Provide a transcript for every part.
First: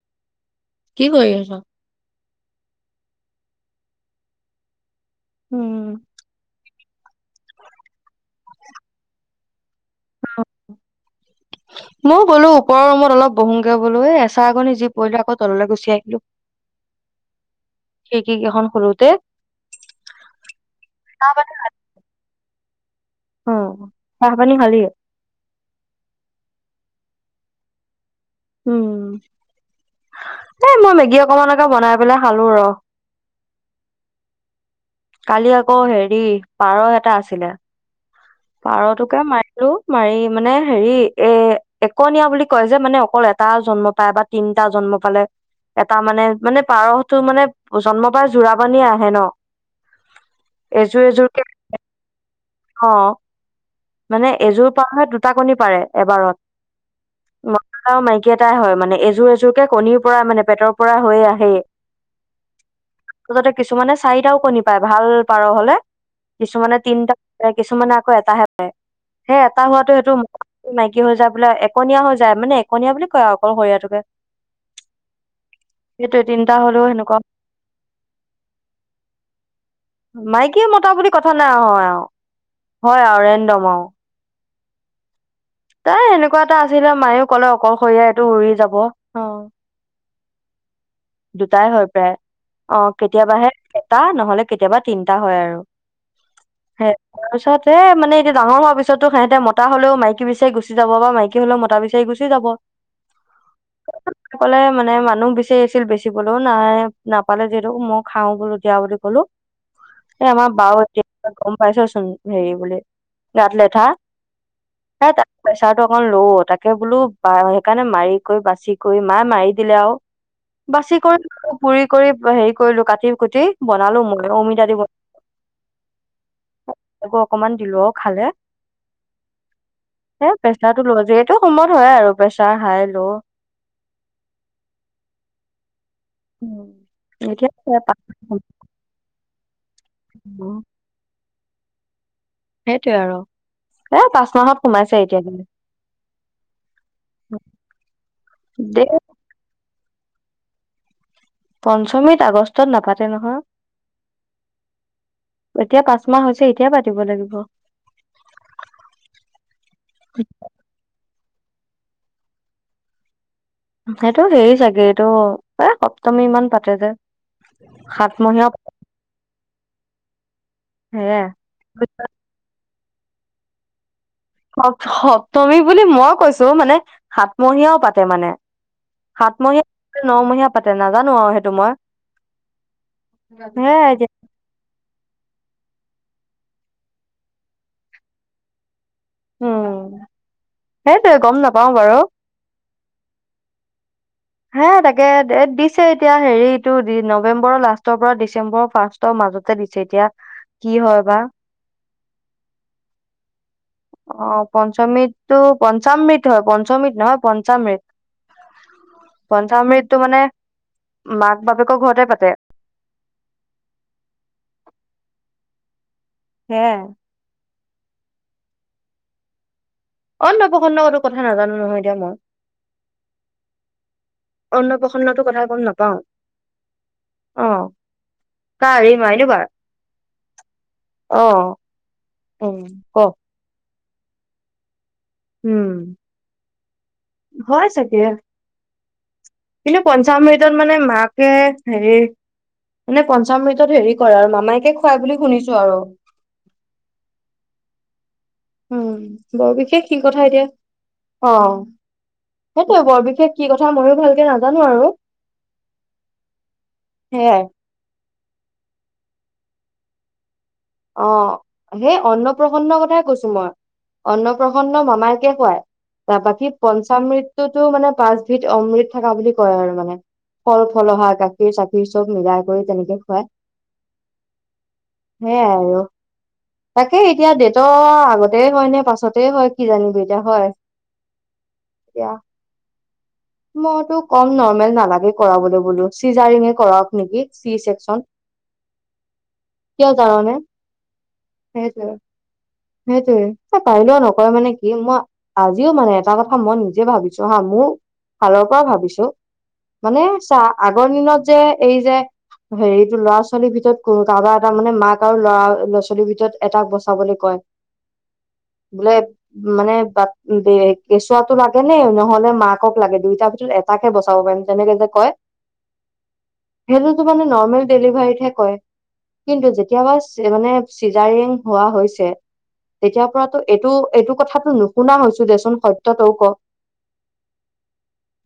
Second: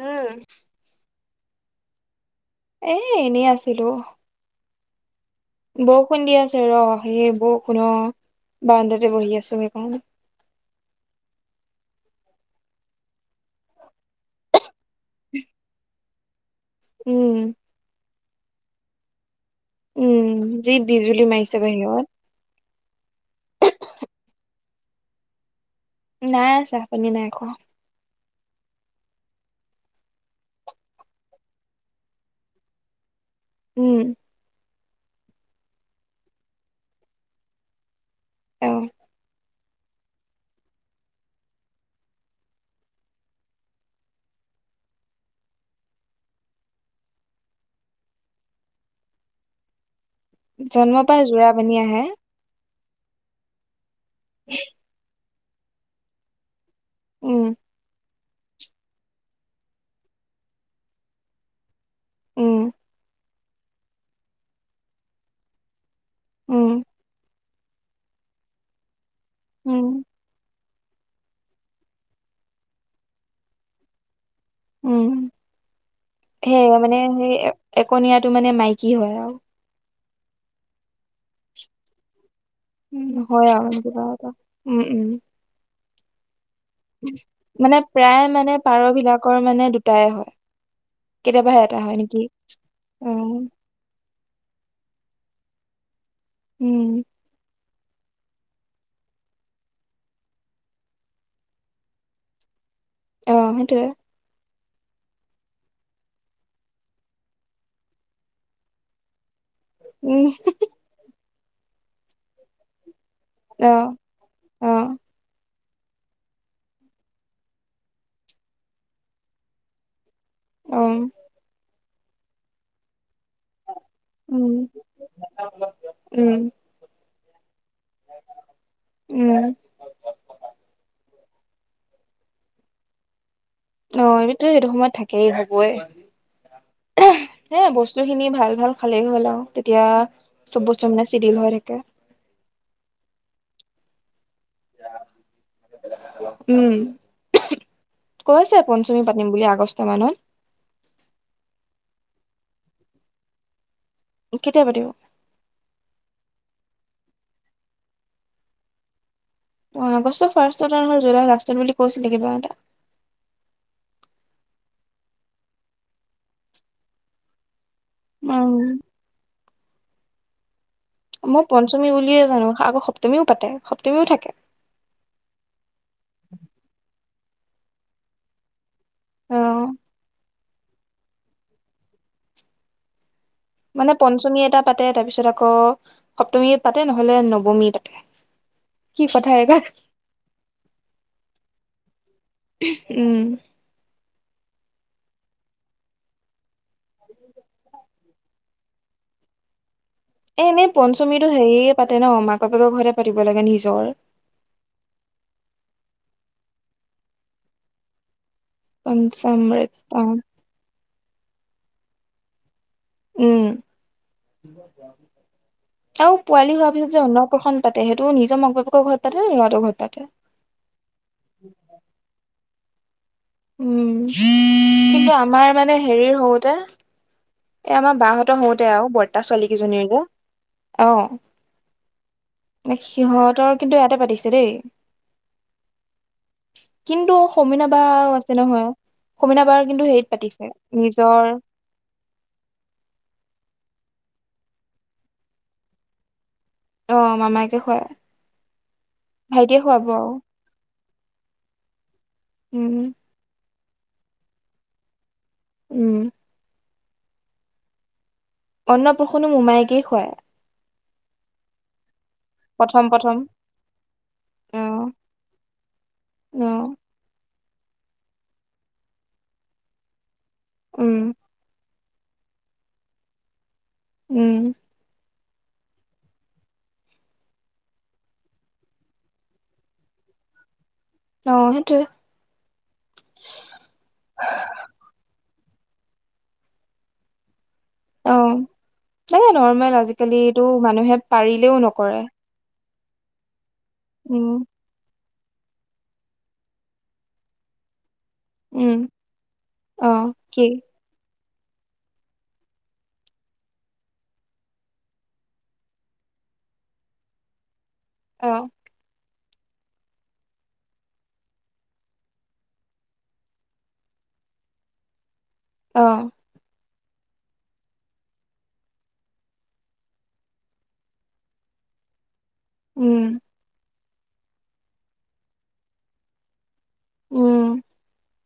উম কি কৰি আছ? এ এনেই আছিলো। উম, বৰষুণ দিয়া আছে ৰ। সেই বৰষুণ অ বাৰণ্ডাতে বহি আছো সেইকাৰণে। মও গ'লো ওপৰৰ ৰুমত অলপ বহুংগে বলো এ এচা কনি যি পৰিলে আকৌ তললে গুচি আহিলো। উম খিৰিকী কি খন খুলোতে। উম যি বিজুলি মাইছে খালি? বাহিৰত। অ চাহ পানী খালি নাই চা পানী নাই খোৱা। উম এ মই মেগী অকমানকে বনাই পেলাই খালো ৰ উম কালি আকৌ হেৰি পাৰ এটা আছিলে অ পাৰটোকে মাৰি আৰু মাৰি মানে হেৰি এ একনীয়া বুলি কয় যে মানে অকল এটা জন্ম পায় বা তিন টা জন্ম পালে। এটা মানে মানে পাৰটো মানে জন্ম পায় জোৰা বান্ধিয়ে আহে ন। এযোৰ জন্ম পাই এযোৰকে যোৰাবনি আহে? অ। মানে এযোৰ পাৰ দুটা কণী পাৰে উম এবাৰত। মতাও মাইকী। কেইটাই হয় মানে, এযোৰ এযোৰকে কণীৰ পৰা মানে পেটৰ পৰা হৈয়ে আহেই। উম ততে কিছুমানে চাৰিটাও কণী পায় ভাল পাৰ হলে। উম কিছুমানে তিনটা। এ কিছুমানে আকৌ এটাহে পায় সেই এটা উম হোৱাটো সেইটো মাইকী হৈ যায় বোলে একনীয়া হৈ যায় মানে এককনীয়া বুলি কয় আৰু অকল সৰিয়টোকে। উম। তিনিটা সেই হলেও মানে সেনেকুৱা সেই একনীয়াটো মানে মাইকী হয় আৱ। মাইকী মটা বুলি কথা নাই আহ আৰু উম আৰু হয় ৰেণ্ডম আৱ আৰু। কিবা এটা। উম উম। তাই এনেকুৱা এটা আছিলে মায়েও কলে মানে অকলশৰীয়া প্ৰায় এইটো মানে উৰি যাব পাৰ অ বিলাকৰ মানে দুটাই হয় কেতিয়াবাহে দুটাই এটা হয় প্ৰায় নেকি অ কেতিয়াবাহে এটা নহলে কেতিয়াবা তিন- টা হয় আৰু সেই উম তাৰপিছত সে মানে এতিয়া ডাঙৰ হোৱা পিছতো সিহঁতে মতা হলেও মাইকী বিচাৰি গুচি যাব বা মাইকী হলেও মতা বিচাৰি গুচি যাব অহ। সেইটোৱে। কলে মানে মানুহ বিচাৰিছিল বেছি চিবলৈও নাই নাপালে যিহেতু মই খাওঁ বোলো দিয়া বুলি কলো উম এই আমাৰ বা গম পাইছচোন হেৰি বুলি অ গাতলেথা অ হে তা প্ৰেচাৰটো অকন ল' তাকে বোলো বা সেইকাৰণে মাৰি কৰি বাচি কৰি মায়ে মাৰি দিলে আৰু অ বাছি কৰিলো পুৰি কৰি হেৰি কৰিলো কাটি গুটি বনালো মই উম অমিতা দি উম বনালো অকমান। দিলো খালে এ উম প্ৰেচাৰটো নলও যে সেটো সমত হয় আৰু প্ৰেছাৰ হাই ল'। অ এইতো সেইটো সময়ত থাকেই হবই উম এতিয়া হে বস্তু খিনি ভাল ভাল খালেই হ'ল আৰু এতিয়া চব বস্তু মানে চিডিল হৈ থাকে সেইটোৱয়ে আৰু এ পাঁচ মাহত সোমাইছে এতিয়া দিলে। উম কৈছে দে পঞ্চমী পাতিম বুলি আগষ্ট বৰ্তমানত। পঞ্চমীত আগষ্টত নাপাতে নহয়। কেতিয়া পাতিব এতিয়া পাঁচ মাহ হৈছে এতিয়া পা থাকিব লাগিব। অ আগষ্টৰ ফাৰ্ষ্টত নহলে জুলাই লাষ্টত বুলি কৈছিলে কিবা এটা। সেইটো হেৰি চাগে, এইটো এ সপ্তমী মান পাতে যে। সাতমহীয়া উম সেয়াই মই পঞ্চমী বুলিয়ে জানো আকৌ সপ্তমীও পাতে। সপ সপ্তমী বুলি মই কৈছো মানে সাতমহীয়াও পাতে মানে অ সাতমহীয়া নমহীয়া পাতে নাজানো আৰু সেইটো মই মানে সেয়াই এতিয়া পঞ্চমী এটা পা পাতে তাৰ পিছত আকৌ সপ্তমী পাতে নহলে নৱমী পাতে। কি কথা একা উম সেইটোৱে গম নাপাও বাৰু। উম হে তাকে দে দিছে এতিয়া হেৰিটো নৱেম্বৰৰ লাষ্টৰ পৰা ডিচেম্বৰৰ ফাৰ্ষ্টৰ মাজতে দিছে। এতিয়া এনেই কি হয় বা পঞ্চমীতো হেৰিয়ে পাতে ন মাক বেকৰ ঘৰে পাতিব লাগে নিজ অ পঞ্চমৃতটো পঞ্চামৃত হয় পঞ্চমত নহয় পঞ্চামৃত। পঞ্চমৃত পঞ্চমিটো ইয়াৰ মানে মাক বাপেকৰ ঘৰতে পাতে উম আৰু পোৱালি হোৱাৰ সেয়াই পিছত যে অন্নপ্ৰসন পাতে সেইটো নিজৰ ম বাপেকৰ ঘৰত পাতে ন লৰাৰ ঘৰত পাতে অনপ্ৰসন্ন কতো কথা নাজানো নহয় এতিয়া মই উম। কিন্তু অন্নপ্ৰসন্নটো কথা আমাৰ গম মানে নাপাও হেৰিৰ হওঁতে। অ এ আমাৰ বাহতৰ হওঁতে কাৰ আৰু এই বৰ্তা মাইনু বাৰ ছোৱালী কেইজনীৰ যে। অহ। অ উম নে ক সিহঁতৰ কিন্তু ইয়াতে পাতিছে দেই। উম কিন্তু হয় সমনা বা চাগে আছে নহয় সমীনা বাৰ কিন্তু হেৰিত পাতিছে পঞ্চামভৃতত মানে নিজৰ মাকে হেৰি মানে পঞ্চমমৃতত হেৰি কৰে আৰু মামাইকে খুৱাই বুলি শুনিছো আৰু। অ মামায়কে খুৱায়। উম বৰ বিশেষ সি কথা এতিয়া অ সেইটোৱে উম বৰ বিশেষ কি কথা ময়ো ভালকে নাজানো আৰু উম সে অন্নপুষুনো মোমায়কেই খুৱায় অ সেই অন্ন প্ৰসন্ন প্ৰথম কথাই প্ৰথম কৈছো মই। অন্নপ্ৰসন্ন অ', মামায়কে খুৱায়। তাৰ বাকী অ', পঞ্চমমৃ। তো মানে পাঁচবিধ অমৃত থকা বুলি কয় আৰু মানে ফল ফলহা উম, গাখীৰ চাক খীৰ চব মিলাই কৰি তেনেকে খুৱায়। উম। সেয়াই আৰু। তাকে এতিয়া দেটৰ আগতে হয় নে পাছতে হয় কি জানিবি এতিয়া হয় আহ সেইটোৱে। এতিয়া। মইতো কম নৰ্মেল নালাগে কৰাবলৈ বোলো। চিজাৰিঙে কৰাওক নেকি? চি চেকচন অ মানে নৰ্মেল কিয় আজিকালি জাননে এইটো মানুহে পাৰিলেও নকৰে। সেইটোয়ে। এ পাৰিলেও উম, নকৰে মানে কি মই। আজিও মানে এটা কথা মই নিজে ভাবিছো হা মোৰ। ফালৰ পৰা উম, ভাবিছো। মানে অ', চা কি আগৰ দিনত যে এই যে। হেৰিতটো ল'ৰা ছোৱালীৰ ভিতৰত কোনো কাৰোবাৰ এটা মানে মাক আৰু লৰা ল'ৰা ছোৱালীৰ ভিতৰত এটাক বচাবলৈ কয়। অ', বোলে- মানে বাট কেঁচুৱাতটো লাগে নে নহলে মাকক লাগে দুইটাৰ ভিতৰত এটাকে বচাব। যেনেকে যে কয়- আহ সেইটোতো মানে নৰ্মেল ডেলিভাৰীতহে কয়। কিন্তু যেতিয়াবা মানে চিজাৰিং হোৱা হৈছে। উম, তেতিয়াৰ পৰাতো এইটো এইটো কথাটো নুশুনা হৈছো দেচোন সত্য তও ক। উম।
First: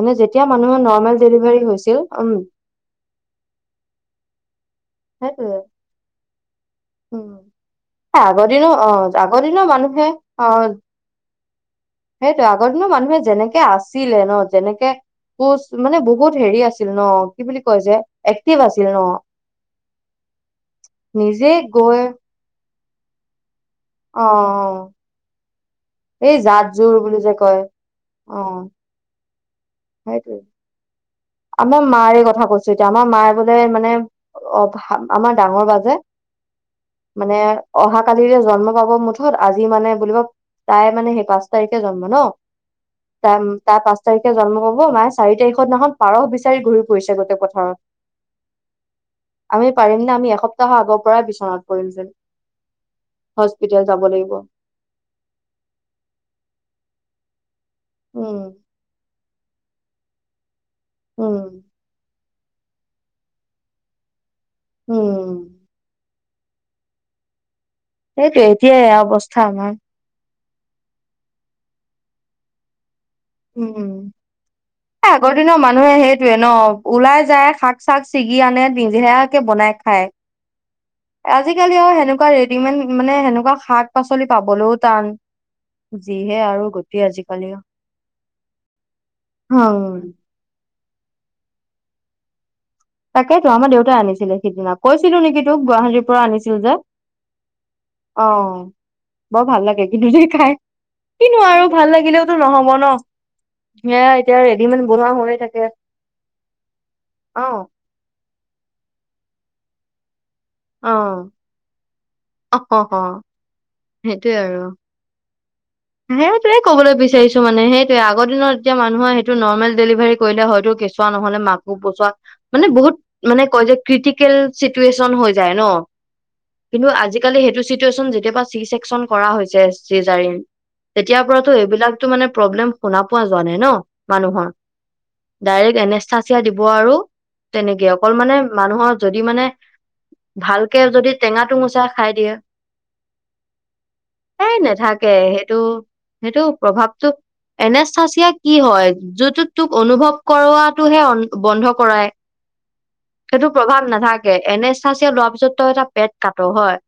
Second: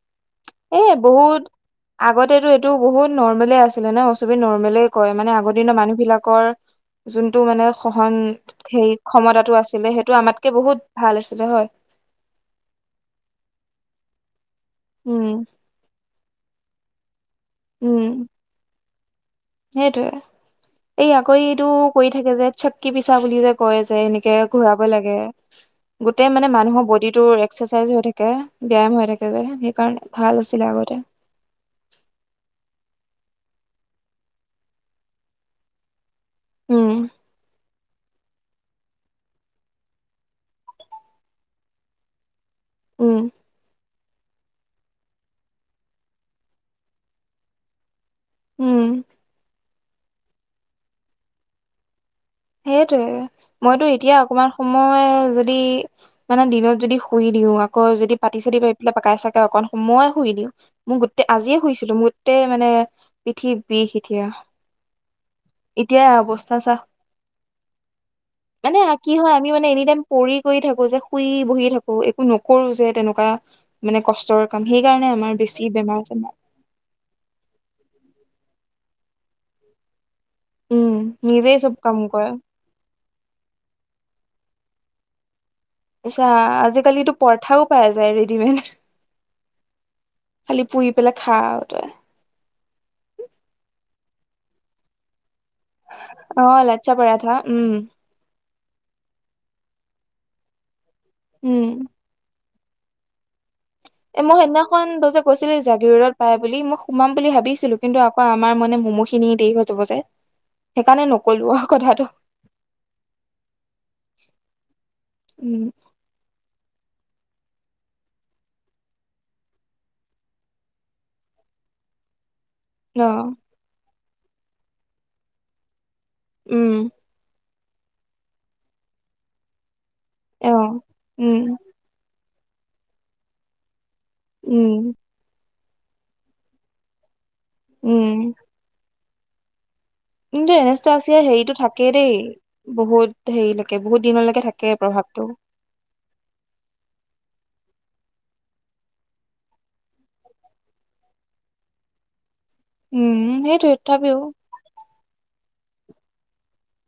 মানে যেতিয়া মানুহৰ এই নৰ্মেল বহুত ডেলিভাৰি আগতেতো এইটো বহুত নৰ্মলে আছিলে নহ চবে ত নৰ্মেলে কয় মানে আগৰ সেইটোয়ে দিনৰ মানুহ বিলাকৰ। উম যোনটো মানে সহন আগৰ দিনো অ সেই আগৰ ক্ষমতাটো দিনৰ আছিলে মানুহে সেইটো আমাতকে বহুত ভাল আছিল। তে হয় সেইটো আগৰ দিনৰো মানুহে যেনেকে আছিলে ন যেনেকে উম, কোচ মানে বহুত হেৰি আছিল। ছিল ন কি বুলি কয় যে এক্টিভ আছিল ন। সেইটোয়ে এই আকৌ নিজে এইটো গৈ কৰি থাকে যে চক্কি পিছা বুলি যে কয় যে অ এনেকে ঘূৰাব লাগে। গোটেই এই মানে জাত মানুহৰ জোৰ বডি বুলি টো যে কয় এক্সাৰচাইজ হৈ থাকে অ ব্যায়াম হৈ থাকে যে। কাৰণ সেইটোৱে ভাল আছিলে আগতে। আমাৰ মাৰ এই কথা কৈছো, এতিয়া আমাৰ মাৰ বোলে মানে অ আমাৰ ডাঙৰ বা জে। উম মানে অহা কালিৰে জন্ম পাব মুঠত আজি মানে বুলিব তাই মানে সেই পাঁচ তাৰিখে জন্ম ন। উম তাৰ তাৰ পাঁচ তাৰিখে জন্ম হ'ব মাৰ চাৰি তাৰিখত দিনাখন- পাৰহ বিচাৰি ঘূৰি ফুৰিছে গোটেই পথাৰত। উম আমি- পাৰিম নে আমি এসপ্তাহৰ আগৰ পৰাই বিচনাত কৰিম যেন সেইটোৱে মইতো হস্পিতেল যাব এতিয়া লাগিব অকমান সময় যদি মানে দিনত যদি শুই দিওঁ আকৌ যদি পাতি উম চাতি পাৰি পেলাই পকাই চাকাই অকন সময়ে শুই দিওঁ। মোৰ গোটেই আজিয়ে উম শুইছিলো মোৰ গোটেই মানে পিঠি বিষ স এতিয়া উম এতিয়াই অৱস্থা চা। সেইটোৱে মানে এতিয়াই এয়া কি হয় অৱস্থা আমি মানে আমাৰ এনি টাইম পঢ় ই থাকো যে শুই বহি থাকো একো নকৰো যে তেনেকুৱা। উম মানে কষ্টৰ কাম সেইকাৰণে আমাৰ আগৰ দিনৰ বেছি মানুহে বেমাৰ চেমাৰ সেইটোয়ে ন ওলাই যায় শাক-চাক চি- ছিগি আনে নিজেয়াকে বনাই খায়। উম নিজেই চব আজিকালি কাম আৰু কৰে সেনেকুৱা ৰেডিমেড মানে সেনেকা শাক পাচলি পাবলৈও টান। আচ্ছা যিহে আৰু গতি আজিকালি এইটো পৰঠাও পাই আছে ৰেডিমেড, হুম। খালি পুহি পেলাই খা আৰু তই। তাকেইতো আমাৰ দেউতাই আনিছিলে সিদিনা কৈছিলো নেকি চব গুৱাহাটীৰ পৰা অ আনিছিল যে লাচ্ছা পৰাঠা উম অ। বৰ ভাল লাগে কিন্তু দে খাই কিনো উম আৰু ভাল লাগিলেওতো নহব ন। সেয়া এ মই এতিয়া ৰেডিমেড সেইদিনাখন বনোৱা তই যে হৈয়ে কৈছিলো থাকে জাগিৰদত পাই বুলি মই সোমাম বুলি অ ভাবিছিলো। কিন্তু আকৌ আমাৰ মানে মমোখিনি দেৰি হৈ যাব যে অ সেইকাৰণে নকলো আৰু কথাটো। সেইটোয়ে আৰু উম সেইটোৱে কবলে বিচাৰিছো মানে সেইটোয়ে আগৰ দিনত যেতিয়া মানুহৰ সেইটো নৰ্মেল ডেলিভাৰী কৰিলে হয়তো কেঁচুৱা নহলে মাকো পছোৱা মানে অ বহুত মানে কয় যে ক্ৰিটিকেল চিটুৱেচন হৈ যায় ন উম কিন্তু আজিকালি সেইটো চিটুৱেশচন যেতিয়া পা চিচেকচন কৰা হৈছে চিজাৰিন অ তেতিয়াৰ উম পৰাতো এইবিলাকতো মানে প্ৰব্লেম শুনা পোৱা যোৱা নাই ন মানুহৰ। উম ডাইৰেক্ট এনেষ্টাচিয়া দিব আৰু তেনেকে উম অকল মানে মানুহৰ যদি মানে কিন্তু এনে ভালকে যদি আছিয় হেৰিতটো টেঙাটো মোচাই থাকেই দেই খাই দিয়ে বহুত হেৰিলৈকে বহুত দিনলৈকে এ থাকে প্ৰভাৱ। নাথাকে সেইটো সেইটো প্ৰভাৱটো এনে চাচিয়া কি হয় যোনটোত তোক অনুভৱ কৰাৱটোহে বন্ধ কৰায়। উম সেইটো সেইটোৱে প্ৰভাৱ তথাপিও নাথাকে এনে এ চাচিয় লোৱাৰ পিছত তই এটা পেট কাটো হয়।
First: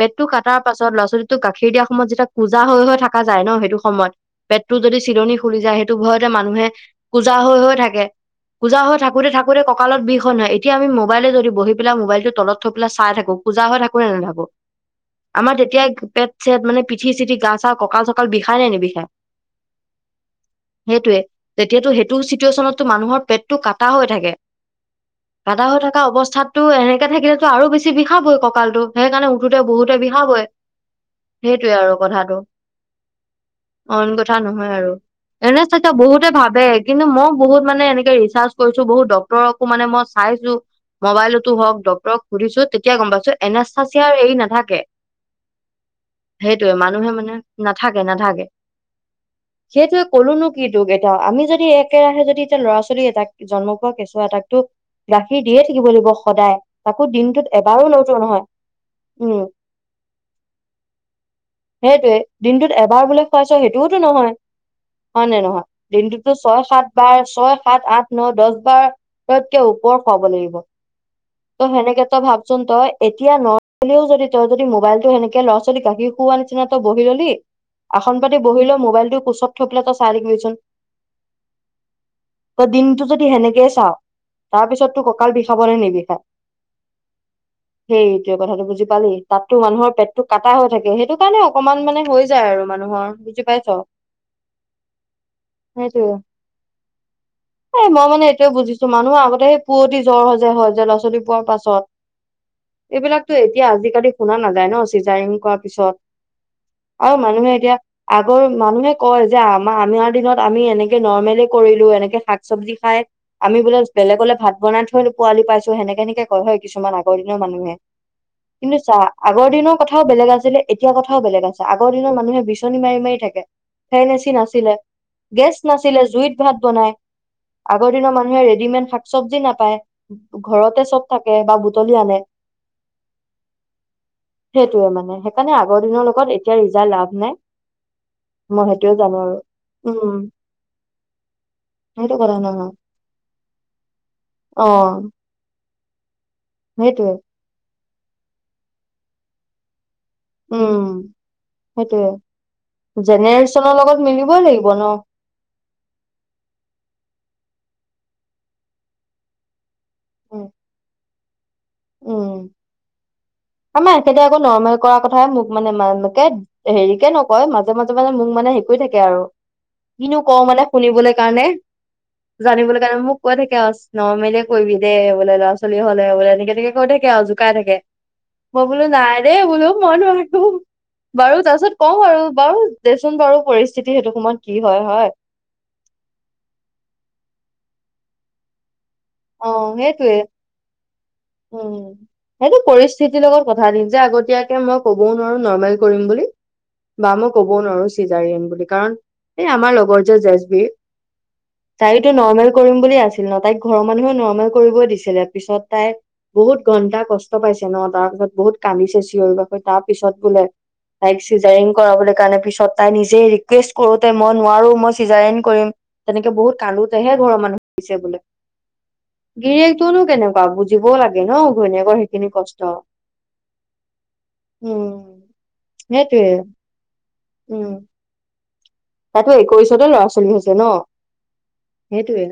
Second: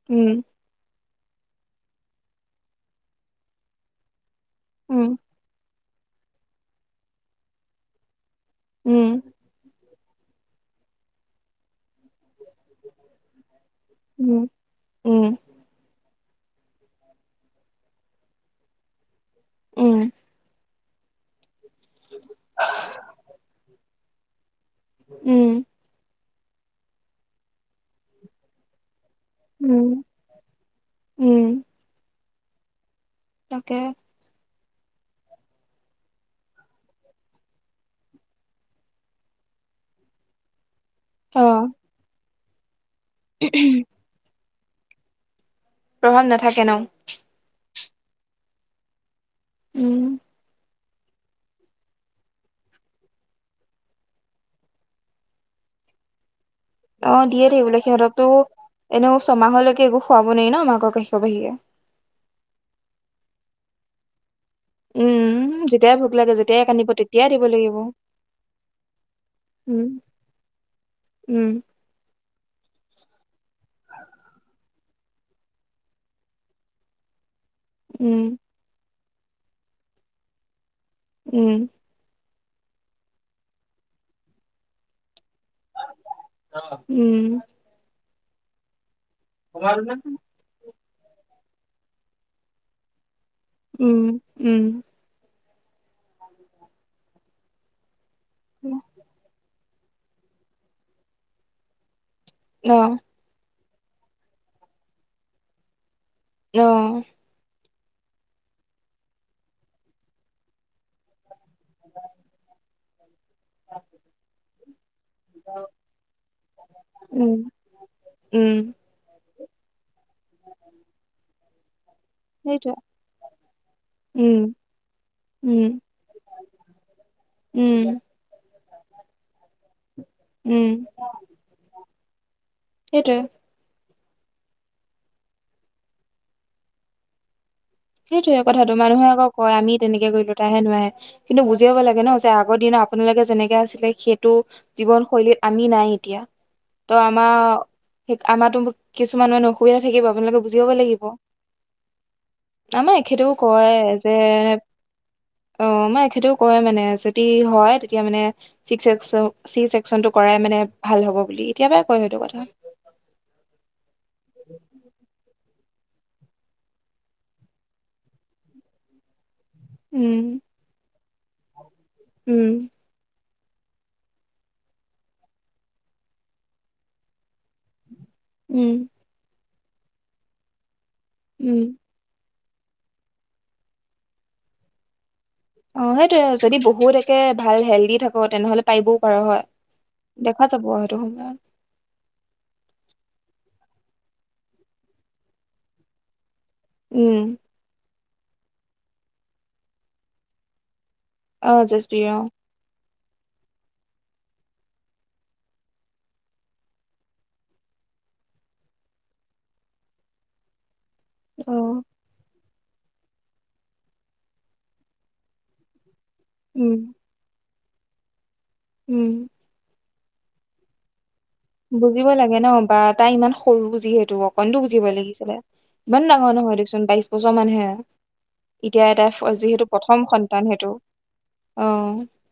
পেটটো উম কটাৰ পাছত ল'ৰা ছোৱালীতোক গাখীৰ দিয়াৰ সময়ত যেতিয়া কোজা হৈ হৈ থকা যায় ন সেইটো সময়ত। পেটটো যদি উম চিলনি খুলি যায় সেইটো ভয়তে মানুহে কোজা হৈ হৈ থাকে। কোজা হৈ উম থাকোতে থাকোতে ককালত বিষখন হয় এতিয়া আমি মোবাইলে যদি বহি পেলাই মোবাইলটোত তলত থৈ পেলাই চাই থাকো কোজা হৈ থাকো নে নাথাকো উম উম আমাৰ তেতিয়া পেট চেত মানে পিঠি চিঠি গা চা কঁকাল চকাল বিষাই নে নিবিষাই। উম সেইটোৱে তেতিয়াতো সেইটো চিটুৱেশ্যনতটো মানুহৰ পেটটো কাটা হৈ থাকে। উম গাদা হৈ থকা অৱস্থাতো এনেকে থাকিলেতো আৰু বেছি বিষাবই কঁকালটো। সেইকাৰণে উঠোতে বহুতে উম বিষা বই উম সেইটোৱে আৰু কথাটো। তাকে অইন কথা নহয় আৰু। এনে চাকে বহুতে ভাবে কিন্তু মই বহুত মানে এনেকে ৰিচাৰ্চ কৰিছো বহুত ডক্তৰকো মানে মই চাই আহিছোঁ। অ মবাইলতো হওক ডক্তৰক সুধিছো তেতিয়া গম পাইছো এনেচাচিয়াৰ হেৰি নাথাকে প্ৰভাৱ নাথাকে ন সেইটোৱে মানুহে মানে নাথাকে নাথাকে উম সেইটোৱে কলো নো কি। এতিয়াও আমি যদি একেৰাহে যদি এতিয়া ল'ৰা ছোৱালী এটাক জন্ম পোৱা কেঁচুৱা এটাকতো গাখীৰ দিয়ে থাকিব লাগিব সদায়। তাকো অ দিয়ে দিনটোত থাকে বোলে এবাৰো সিহঁতক লওতো তো নহয় এনেও উম ছমাহলৈকে একো খোৱাব নোৱাৰি ন মাকৰ গাখীৰৰ বাহিৰে। সেইটোৱে দিনটোত এবাৰ বোলে খুৱাইছ সেইটোওতো নহয় উম হয় নে নহয় যেতিয়াই ভোক দিনটোতো লাগে ছয় যেতিয়াই সাত কান্দিব বাৰ তেতিয়াই দিব ছয় লাগিব সাত আঠ ন দহ বাৰতকে উম ওপৰ খোৱাব লাগিব উম ত সেনেকে তই ভাবচোন তই এতিয়া নহলেও যদি তই যদি মোবাইলটো সেনেকে ল'ৰা ছোৱালী গাখীৰ খোৱাৰ নিচিনা তই বহি ললি আসন পাতি উম বহিলৈ মোবাইলটো কোচত থৈ পেলাই তই চাই থাকিবি চুন। উম ত দিনটো যদি সেনেকে চাওঁ তাৰ পিছত টো ক ককাল বিষাব নে নিবিষায় উম সেইটোৱে কথাটো বুজি পালি তাতো মানুহৰ পেটতটো কাটা হৈ থাকে সেইটো কাৰণে অকনমান মানে হৈ যায় আৰু মানুহৰ বুজি- পাইছ? উম উম সেইটোয়ে এই মই মানে এইটোয়ে বুজিছো মানুহ আগতে পুৱতি জ্বৰ হয় যে হয় যে ল'ৰা ছোৱালী পোৱাৰ পাছত অ এইবিলাকতোৱেই। এতিয়া আজিকালি শুনা নাযায় ন চিজাইং কৰা পিছত অ আৰু মানুহে এতিয়া আগৰ মানুহে কয় যে আমাৰ আমাৰ দিনত আমি এনেকে নৰ্মেল কৰিলো এনেকে শাক চবজি খাই আমি বোলে বেলেগলৈ ভাত বনাই থৈ পোৱালি পাইছো সেনেকে সেনেকে কয় হয় কিছুমান আগৰ উম, দিনৰ মানুহে। উম, কিন্তু চা আগৰ দিনৰ কথাও বেলেগ আছিলে এতিয়া কথাও বেলেগ আছে। আগৰ দিনৰ মানুহে সেইটোৱে বিচনী মাৰি মাৰি থাকে ফেন এচি উম, নাছিলে। গেছ উম, নাছি- উম, পাই ঘৰতে উম, চব থাকে বা বুটলি আনে সেইটোৱে সেইটোয়ে মানে সেইকাৰণে আগৰ দিনৰ লগত এতিয়া ৰিজাই লাভ নাই। সেইটোৱে মই কথাটো। সেইটোয়ে মানুহে জানো আকৌ আৰু কয় আমি তেনেকে উম কৰিলো, তাইহে নোৱাহে। কিন্তু বুজি পাব লাগে ন সেইটো যে কথা আগৰ নহয় দিনত আপোনালোকে যেনেকে আছিলে সেইটো অ জীৱনশৈলীত আমি নাই। এতিয়া ত সেইটোয়ে আমাৰ আমাৰটো কিছুমানে নুশুৱে। থাকিব। আপোনালোকে বুজি পাব উম লাগিব। সেইটোয়ে আমাৰ এখেতেও কয় জেনেৰেশ্যনৰ লগত যে মিলিবই লাগিব ন অ আমাৰ এখেতেও কয় মানে যে যদি হয় তেতিয়া মানে চি চেকচেক চ, চি চেকচনটো কৰাই উম মানে ভাল হ'ব বুলি। এতিয়াৰ পৰাই কয় সেইটো উম কথা আমাৰ এখেতেআকৌ নৰমাৰি কৰাৰ কথাইে মোক মানে মকে হেৰিকে নকয় মাজে মাজে মানে মোক মানে হেৰি কৰি থাকে আৰু কিনো উম কও মানে শুনিবলৈ কাৰণে উম জানিবলৈ কাৰণে মোক কৈ থাকে আ নৰ্মেল কৰিবি দেই বোলে ল'ৰা ছোৱালী হলে বোলে এনেক তেনে কে কৈ থাকে আৰু শুকাই থাকে মই উম বোলো নাই দেই বোলো মই নোৱাৰো বাৰু তাৰ উম পিছত কওঁ আৰু বাৰু দেচোন বাৰু পৰিস্থিতি সেইটো সময়ত কি হয় হয়। অ সেইটোয়ে যদি বহুত একে ভাল হেল্ডি থাকো তেনেহলে পাৰিব। অ সেইটোৱে সময়ত উম সেইটো পৰিস্থি টিতিৰ লগত কথা দিম যে আগতয়াকে মই ক'বও নোৱাৰো নৰ্মেল কৰিম বুলি বা মই উম ক'বও নোৱাৰো জাৰম বুলি কাৰণ এই আমাৰ লগৰ যে জেচ বিৰ অ জেচবিৰ তাইটো অ নৰ্মেল কৰিম বুলি আছিল ন তাইক ঘৰ মানুহে নৰৰ্মেল কৰিব দিছিলে পিছত তাই বহুত ঘন্টা কষ্ট পাইছে ন তাৰ পিছত বহুত কান্দিছে চিঞৰি বাষৈ তাৰ পিছত বোলে ক অ চিজাৰিং কৰাবলৈ কাৰণে পিছ তাই নিজে ৰিকুৱেষ্ট কৰোতে মই নোৱাৰো মই চিজাৰেনট কৰিম তেনেকে বহুত উম কান্দোতেহে ঘৰৰ মানুহ আহছে বোলে উম গিৰিয়েক তনো কেনেকুৱা বুজিবও লাগে। ন ঘৈণীয়েকৰ বুজিব সেইখিনি লাগে ন কষ্ট বা তাই ইমান সৰু বুজি সেতটো অকনো বুজিবই উম লাগিছিলে বান দাঙৰ সেইটোয়ে নহয় দেচোন বাইশ বছৰ মান হে। উম এতিয়া এটা তাতো যিহেতু একৈশতে ল'ৰা প্ৰথম ছোৱালী সন্তান হৈছে সেইটো ন অ। সেইটোয়ে